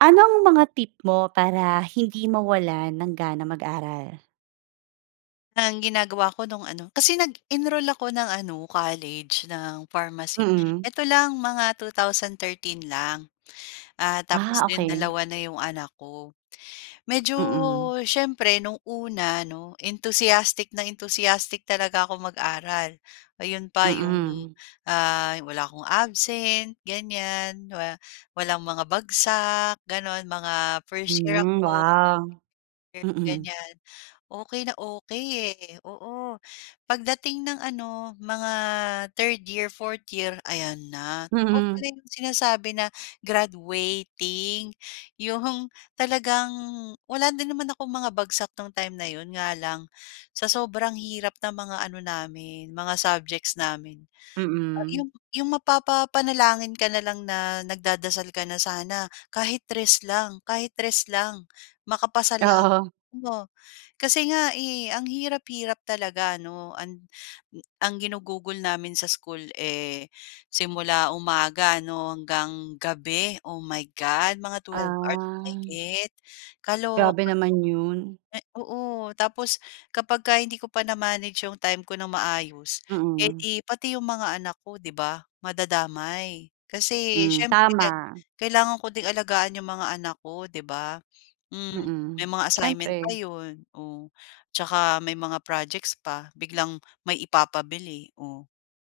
Anong mga tip mo para hindi mawalan ng gana mag-aral? Ang ginagawa ko no'ng ano, kasi nag-enroll ako ng ano, college ng pharmacy. Mm. Eto, lang mga 2013 lang. Ah, tapos Ah, 'yon okey. dalawa na 'yong anak ko. Medyo Mm. siyempre no'ng una 'no entusiastic na entusiastic talaga ako mag-aral. 'Yon pa 'yong, Mm. ah, wala akong absent ganyan. Wa walang mga bagsak gano'n, mga 1st year Mm, ako. wow. Mm. Ganyan, okey na okey, eh. Oo, pagdating ng ano mga 3rd year, 4th year, ayan na, totoo Mhm. pala 'yong sinasabi na graduating. 'Yong talagang wala din naman akong mga bagsak nung time na 'yon, nga lang sa sobrang hirap ng mga ano namin mga subjects namin. Mm. 'Yong 'yong mapapapanalangin ka na lang na nagdadasal ka na, "Sana kahit 3 lang, kahit 3 lang, makapasa lang." Oo. Oo, kasi, eh, nga ang hirap-hirap talaga ano, an ang ginugugol namin sa school, eh, simula umaga 'no, hanggang gabi, oh my God! Mga 12 hours Ah. mahigit, Grabe kaloka, naman 'yon. oo. Tapos kapagka hindi ko pa na-manage 'yong time ko ng maayos eh, Mm. 'di pati 'yong mga anak ko 'di ba madadamay. Kasi, Mm, siyempre tama. kailangan ko ding alagaan 'yong mga anak ko, 'di ba, hmm. Mm, May mga assignment pa siyempre. 'yon, oh. 'Tsaka may mga projects pa, biglang may ipapabili, oh,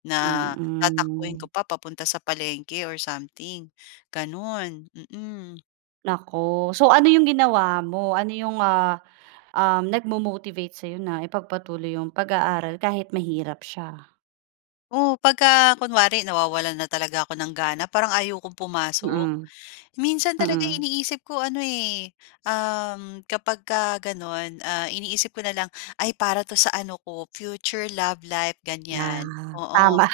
na tatakbuhin Mm. ko pa papunta sa palengke or something, gano'n, mm. Naku, so ano yung ginawa mo? Ano yung ah, um, nagmo-motivate sa'yo na ipagpatuloy yung pag-aaral kahit mahirap siya? O, 'pagka kunwari nawawalan na talaga ako ng gana, parang ayaw kong pumasok. Mm, Minsan talaga mm. iniisip ko ano, eh, uhm, kapagka gano'n, ah, iniisip ko na lang, "Ay, para 'to sa ano ko, future love life," ganyan. Ah, Oo. tama.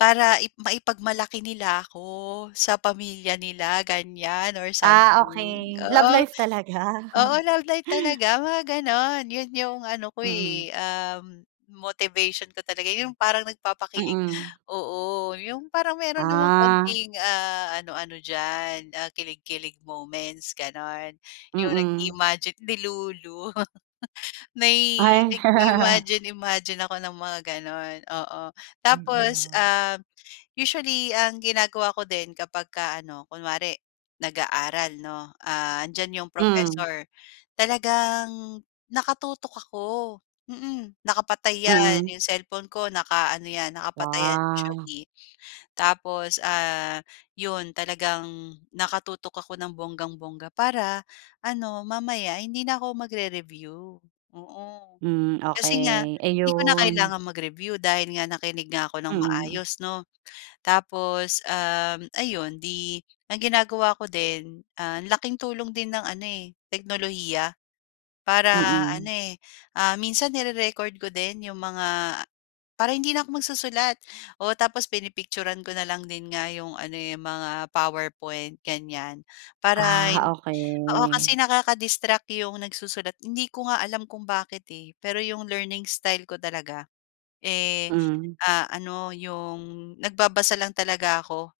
Para i maipagmalaki nila ako, sa pamilya nila ganyan or Ah, something, okey. Love oo. life, talaga. Oo, love life talaga, mga gano'n 'Yon 'yung ano ko, Mm. eh, ah, motivation ko talaga, 'yong parang nagpapakilig Mm. oo. 'Yong parang meron namang Ah. konting, ah, ano ano diyan, ah, kilig-kilig moments, gano'n. 'Yong Mm. nag-i-imagine delulu. May Ay. nag-i-imagine imagine ako ng mga ganun, oo. Tapos, Mm. ah, usually ang ginagawa ko din kapagka ano kunwari nag-aaral, 'no, ah, 'andiyan yung Hmm. professor, talagang nakatutok ako, mm. Nakapatay 'yan, Mm. 'yong cellphone ko na ano 'yan, nakapatay 'yan Wah. usually. Tapos, ah, 'yon talagang nakatutok ako ng bonggang-bongga para ano, mamaya hindi na ako magre-review. Oo. Hmm, Kasi nga, okey. 'di ko na Ayun. kailangan mag-review dahil nga nakinig nga ako ng Mm. maayos ,'no. Tapos, ah, ayun, di ang ginagawa ko din, ah, laking tulong din ng ano, eh, teknolohiya, para ano Mm. eh, ah, minsan nire-record ko din 'yong mga para hindi na ako magsusulat. Oo. Tapos pinipicturan ko na lang din nga 'yong ano, eh, 'yong mga PowerPoint ganyan, para Ah, hin oo kasi okey. nakaka-distract 'yong nagsusulat hindi ko nga alam kung bakit, eh, pero 'yong learning style ko talaga, eh, Hmm. ah, ano 'yong nagbabasa lang talaga ako.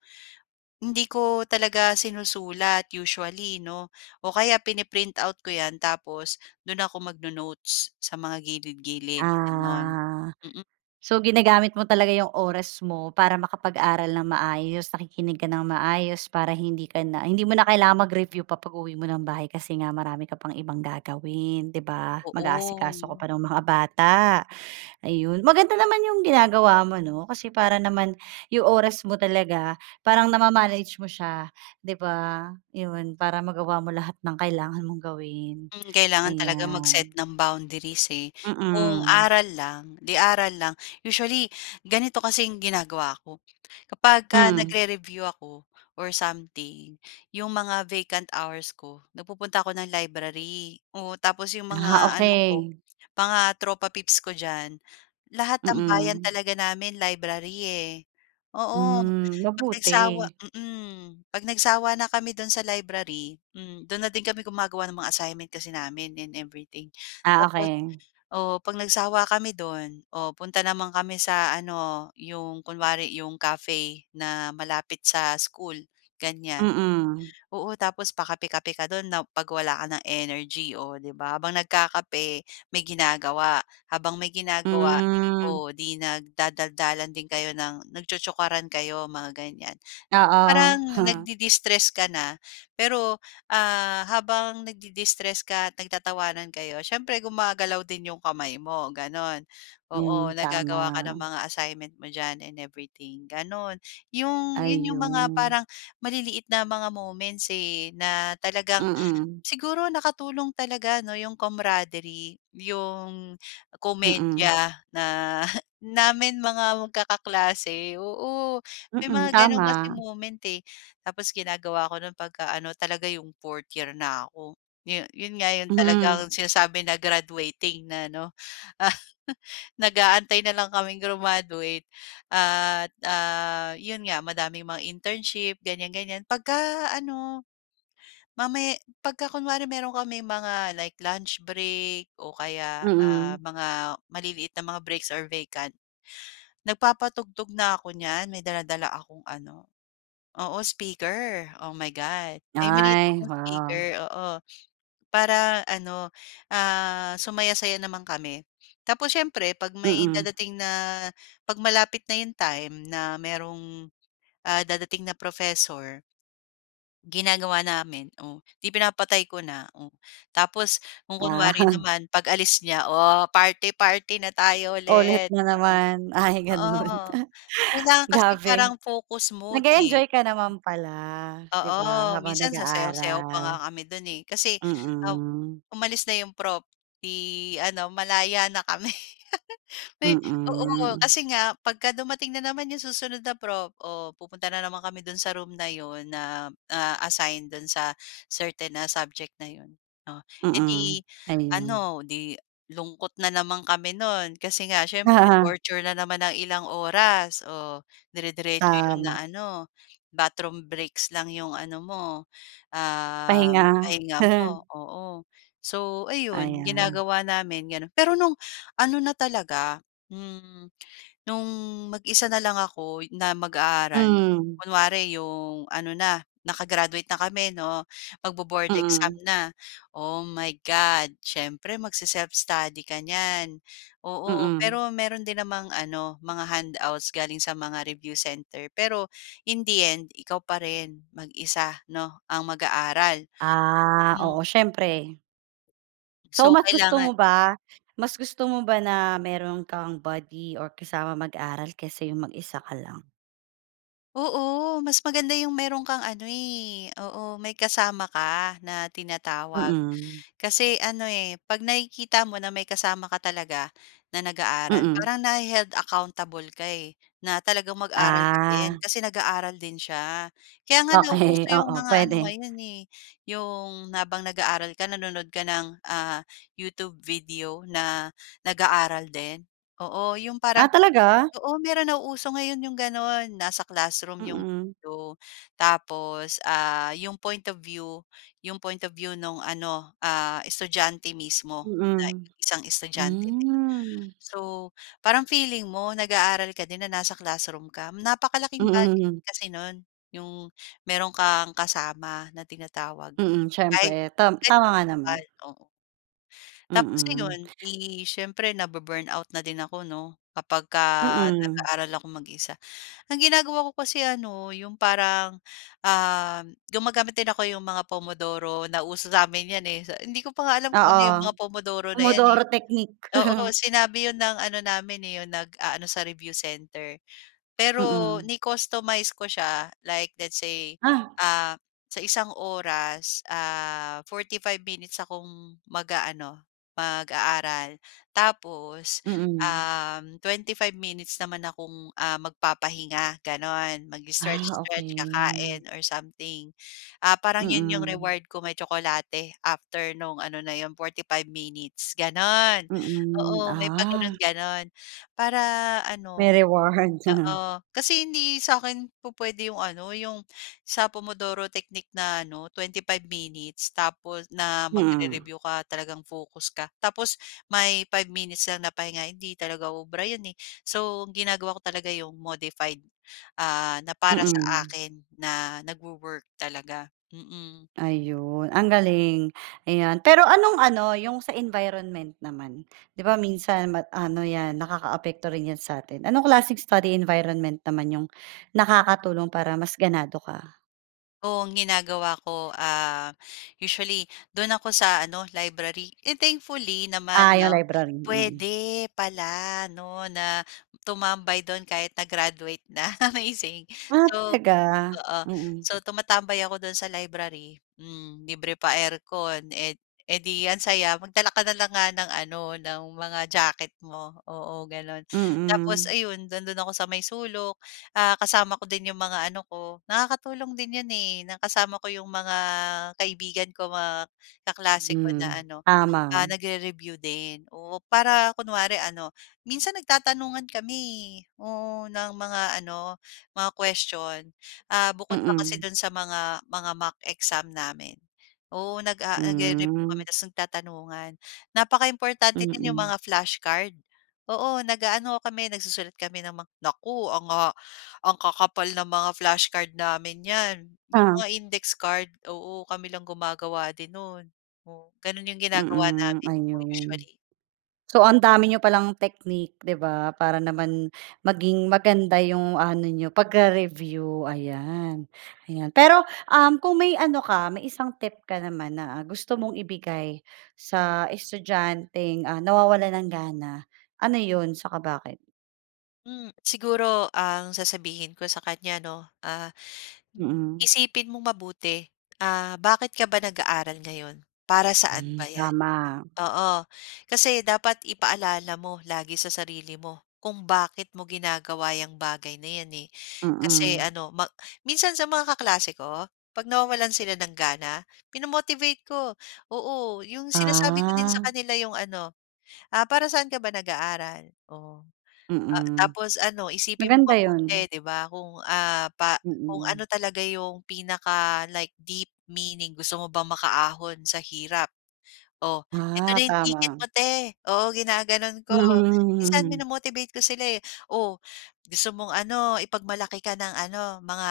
Hindi ko talaga sinusulat usually, 'no, o kaya pini-print out ko 'yan tapos do'n ako magno-notes sa mga gilid-gilid, gano'n. Ah. Mm. So ginagamit mo talaga 'yong oras mo para makapag-aral ng maayos, nakikinig ka ng maayos, para hindi ka na hindi mo na kailangan mag-review pa 'pag uwi mo ng bahay kasi nga marami ka pang ibang gagawin, 'di ba? Mag-aasikaso ka Oo. pa ng mga bata, ayun. Maganda naman 'yong ginagawa mo, 'no, kasi para naman 'yong oras mo talaga, parang nama-manage mo siya, 'di ba? 'Yon, para magawa mo lahat ng kailangan mong gawin, Hmm, kailangan talaga mag-set ayan. ng boundaries, eh, kung Mm. aral lang, 'di aral lang. Usually, ganito kasi yung ginagawa ko, kapagka Hmm. nagre-review ako or something, 'yong mga vacant hours ko nagpupunta ako ng library, oo. Tapos 'yong Ah, mga ano ko okey. mga tropa pips ko diyan, lahat tambayan Mm. talaga namin library, eh, oo. Hmm, 'Pag nagsawa mabuti. mm. 'Pag nagsawa na kami do'n sa library, hmm, do'n na din kami gumagawa ng mga assignment kasi namin and everything. Ah, Tapos, okey. oh, 'pag nagsawa kami do'n, oh, punta naman kami sa ano, 'yong kunwari 'yong cafe na malapit sa school, ganyan. Mm. Oo, tapos pakape-kape ka do'n na 'pag wala ka ng energy, oh, 'di ba? Habang nagkakape, may ginagawa, habang may ginagawa, Hmm. o 'di nagdadaldalan din kayo ng nagtsotsokaran kayo, mga ganyan. Oo. Parang nagde-destress ka na, pero ah, habang nagde-destress ka at nagtatawanan kayo, siyempre gumagalaw din 'yong kamay mo, gano'n. Oo, Hmm, naggagawa ka ng tama. mga assignment mo diyan and everything, gano'n. 'Yong 'yun 'yong mga Ayun. parang maliliit na mga moments, eh, na talagang Mm. siguro nakatulong talaga ano 'yong camaraderie, 'yong Mm. komedya na namin mga magkakaklase, oo. May mga Mm, gano'n kasi tama. moment, eh, tapos ginagawa ko no'n 'pagka ano talaga 'yong fourth year na ako, 'yon 'yon nga 'yon Mhm. talagang sinasabi na graduating na 'no. Nag-aantay na lang kaming grumaduate at, ah, yun nga, madaming mga internship ganyan ganyan. 'Pagka ano, mamaya 'pagka kunwari meron kaming mga like luch break o kaya, ah, Mm. mga maliliit na mga breaks or vacant, nagpapatugtog na ako niyan, may dala-dala akong ano oo, speaker, oh my God. May maliit Ay, akong wow. speaker, oo, para ano ah, sumaya-saya naman kami. Tapos siyempre 'pag may Mm. dadating na 'pag malapit na 'yong time na mayroong, ah, dadating na professor Ginagawa namin, oh, 'di pinapatay ko na. Oh, tapos kung Ah. kunwari naman, pag-alis niya, oh, party-party na tayo Ulit ulit, na oo. naman. Ay ganun. Oo, kailangan kasi parang Grabe. focus mode, eh. Nag-e-enjoy ka naman pala, Hmm. 'di Oo, ba, habang minsan sasayaw-sayaw pa nga nag-aaral. kami do'n, eh. Kasi, um, Mm. umalis na 'yong prof 'di ano malaya na kami, uy, oo. Mm. Kasi nga 'pagka dumating na naman 'yong susunod na prof, o pupunta na naman kami do'n sa room na 'yon na, ah, assign do'n sa certain na subject na 'yon. Oh, eh, 'di Mm, ayun. ano, 'di lungkot na naman kami no'n kasi nga siyempre Oo. torture na naman ng ilang oras oh, dire-diretso 'yon Tama. na ano, bathroom breaks lang 'yong ano mo, ah, Pahinga. pahinga mo, oo. So, ayun Ayan. ginagawa namin gano'n. Pero no'ng ano na talaga, hmm, no'ng mag-isa na lang ako na mag-aaral, Mhm. kunwari 'yong ano na naka-graduate na kami 'no, magbo-board exam Mm. na. Oh my God, siyempre magse-self-study ka niyan. Oo, Mm. pero meron din namang ano mga handouts galing sa mga review center. Pero in the end, ikaw pa rin mag-isa 'no, ang mag-aaral, Ah, oo hmm. siyempre. So So, mas gusto mo kailangan. ba mas gusto mo ba na meron kang buddy or kasama mag-aral kaysa yung mag-isa ka lang? Oo, mas maganda yung mayro'n kang ano eh, oo, may kasama ka na tinatawag. Mm. Kasi ano, eh, 'pag nakikita mo na may kasama ka talaga na nag-aaral, Mm. parang nahe-held accountable ka eh, na talagang mag-aral ka din Ah. kasi nag-aaral din siya. Kaya nga Okey, nauuso yung oo, mga ano puwede. ngayon eh, yung, habang nag-aaral ka, nanonood ka ng, ah, YouTube video, na nag-aaral din. Oo, yung Ah, parang talaga? oo mayro'n nauuso ngayon yung gano'n nasa classroom yung Mm. video, tapos, ah, yung point of view yung point of view no'ng ano, ah, estudyante mismo, na Mm, isang estudyante. hmm. So, parang feeling mo nag-aaral ka din na nasa classroom ka. Napakalaking bagay Mm. kasi nun yung meron kang kasama na tinatawag. Mm, Ay, eh, siyempre. Tam tama nga naman. [unintelligible] oo. Tapos Mm. ayon, 'di siyempre nabu-burnout na din ako 'no, kapagka Mm. nag-aaral akong mag-isa. Ang ginagawa ko kasi ano yung parang ah, gumagamit din ako yung mga Pomodoro- nauso sa amin 'yan, eh. So, hindi ko pa nga alam kung ano yung Oo, mga Pomodoro na 'yan, eh. Pomodoro technique. Oo, sinabi 'yon ng ano namin eh, yun nag-aano sa review center. Pero Mm. ni-customize ko siya like let's say Ah. ah, sa isang oras, ah, 45 minutes akong mag-aano, mag-aaral. Tapos, Mm. um, 25 minutes naman akong ah, magpapahinga gano'n, Ah, mag-stretch stretch, okey. kakain or something. Ah, parang 'yon yung Mm. reward ko, may tsokolate after nung ano na 'yon, 45 minutes, gano'n. Mm, Oo, may ah. pa-ganun ganun para May ano reward. oo, kasi hindi sa'kin pupuwede yung ano, yung sa Pomodoro technique na ano 25 minutes, tapos, na Mm. magre-review ka talagang focus ka, tapos may 5 minutes lang na pahinga, hindi talaga uubra 'yon eh. So, ginagawa ko talaga yung modified ah, na para sa Mm. akin, na nagwo-work talaga, mm. Ayun ang galing, ayan. Pero anong ano, yung sa environment naman, 'di ba, minsan ma ano 'yan, nakakaapekto rin 'yan sa atin. Anong klaseng study environment naman yung nakakatulong para mas ganado ka? O, ang ginagawa ko, ah, usually do'n ako sa ano, library. Eh, thankfully Ah, naman yung 'no, library, mm. puwede pala 'no na, tumambay do'n kahit na graduate na, amazing. Ah, So, talaga? oo. Mm. So, tumatambay ako do'n sa library, hmm, libre pa aircon, eh, eh di ang saya. Magdala ka na lang nga ng ano, ng mga jacket mo, oo, gano'n. Tapos Mm. ayun, nando'n ako sa may sulok, ah, kasama ko din 'yong mga ano ko, nakakatulong din 'yon eh, na kasama ko 'yong mga kaibigan ko, mga kaklase ko na Mm, ano, ah, tama. nagre-review din, oo. Para kunwari ano, minsan nagtatanungan kami, eh. Oo, ng mga ano, mga question, ah, bukod pa kasi Mm. do'n sa mga, mga mock exam namin, oo, nag-a-a nagre-review kami Mm. tapos nagtatanungan. Napaka-importante din 'yong Mm. mga flashcard, oo, nag-aano kami, nagsusulat kami ng mga naku ang ha ang kakapal ng mga flashcard namin niyan, 'yong Ta mga index card. Oo, kami lang gumagawa din no'n. Oo, gano'n 'yong ginagawa Mm, namin, oo, ayun. usually. So, ang dami niyo pa lang technique, 'di ba? Para naman maging maganda yung ano n'yo, pagre-review, ayan. Ayan pero, um, kung may ano ka, may isang tip ka naman na gusto mong ibigay sa estudyanteng, ah, nawawalan ng gana, ano 'yon? Saka bakit? Hmm, siguro ang sasabihin ko sa kanya 'no, ah, Mm. isipin mong mabuti, ah, bakit ka ba nag-aaral ngayon? Para saan Hmm, ba 'yan? tama. Oo, kasi dapat ipaalala mo lagi sa sarili mo kung bakit mo ginagawa 'yang bagay na 'yan eh. Kasi Mm. ano ma minsan sa mga kaklase ko, 'pag nawawalan sila ng gana, minomotivate ko. Oo, 'yong sinasabi ko din sa Ah. kanila 'yong ano, "Ah, para sa'n ka ba nag-aaral?" Oh, ah, Mm. tapos ano, isipin mong Maganda mabuti, 'yon. 'di ba, kung ah, pa kung Mm. ano talaga yung pinaka, like deep meaning. Gusto mo bang makaahon sa hirap? "O, Eto Ah, na 'yong ticket tama. mo 'te." Oo ginaganon ko, minsan mino-motivate ko sila eh, "O, gusto mong ano, ipagmalaki ka ng ano, mga,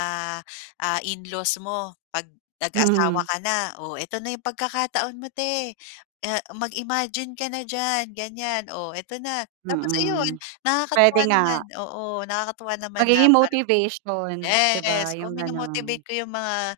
ah, in-laws mo 'pag nag-asawa ka na? Oh, eto na 'yong pagkakataon mo 'te. Ah, mag-imagine ka na diyan." Ganyan, "o, eto na." Tapos ayun Mm. Pwede nakakatuwa nga. naman, oo, nakakatuwa naman na Magiging parang. motivation, 'di Yes, ba? oo 'Yong minomotivate gano'n. ko 'yong mga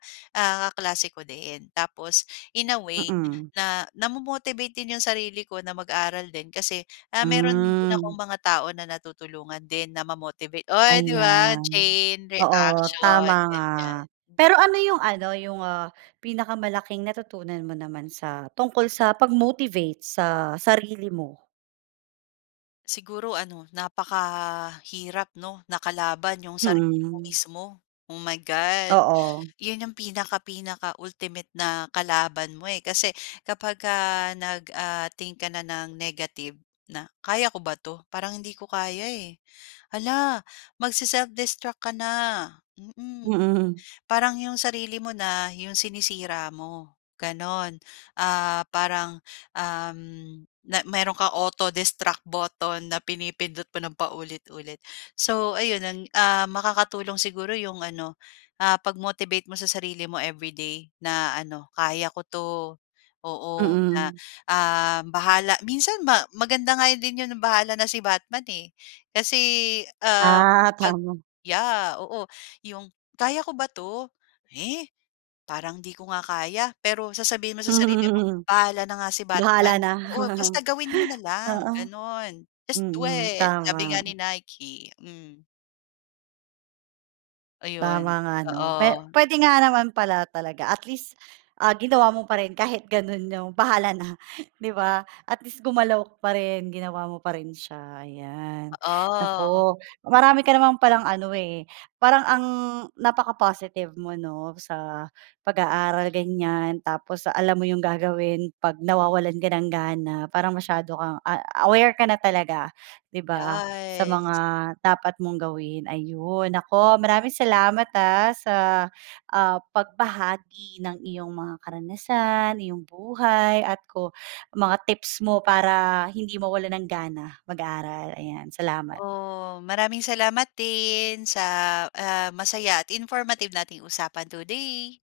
kaklase ko din, tapos in a way Mm. na, namo-motivate din 'yong sarili ko na mag-aral din. Kasi, ah meron din akong Hmm. mga tao na natutulungan din na ma-motivate, o 'di ba Ayan, chain oo reaction, tama nga. ganyan. Pero ano yung ano, yung ah, pinakamalaking natutunan mo naman sa, tungkol sa pag-motivate sa sarili mo? Siguro ano napakahirap 'no na kalaban yung sarili mo Mhm. mismo. Oh my God! Oo. 'Yon yung pinaka-pinaka ultimate na kalaban mo, eh kasi kapagka, ah nag, ah, think ka na ng negative na, "Kaya ko ba 'to? Parang hindi ko kaya, eh". Hala! magse-self-destruct ka na. Mm, Mhm. parang yung sarili mo na, yung sinisira mo, gano'n. Ah, parang, uhm, na meron kang auto-destruct botton na pinipindot mo ng paulit-ulit. So, ayun ang ah, makakatulong siguro yung ano, ah, pag-motivate mo sa sarili mo everyday na ano, "kaya ko 'to". Oo, na, Mhm. ah, bahala minsan ma maganda nga din 'yon bahala na si Batman, eh. Kasi, ah, Ah, pag tama. yeah! Oo, yung, "Kaya ko ba 'to? Eh, parang 'di ko nga kaya" pero sasabihin mo sa sarili mo, Hmm, "bahala na nga si bahala Batman, na, oo basta gawin mo na lang" oo. gano'n. "Just do Mm, it!" tama. Sabi nga ni Nike, hmm. Tama Ayun, nga 'no, pwe oo. pwede nga naman pala talaga at least, ah ginawa mo pa rin kahit gano'n yung bahala na 'di ba? At least gumalaw ka pa rin, ginawa mo pa rin siya, ayan. Oo. Naku marami ka naman palang ano, eh, parang ang napaka-positive mo 'no, sa pag-aaral ganyan, tapos alam mo yung gagawin 'pag nawawalan ka ng gana, parang masyado kang a aware ka na talaga di ba, sa mga Yes. dapat mong gawin. Ayun! Naku, maraming salamat, ah sa, ah pagbahagi ng iyong mga karanasan, iyong buhay at ko mga tips mo para hindi mawalan ng gana mag-aaral, ayan, salamat. Oh, maraming salamat din sa, ah masaya at informative nating usapan today!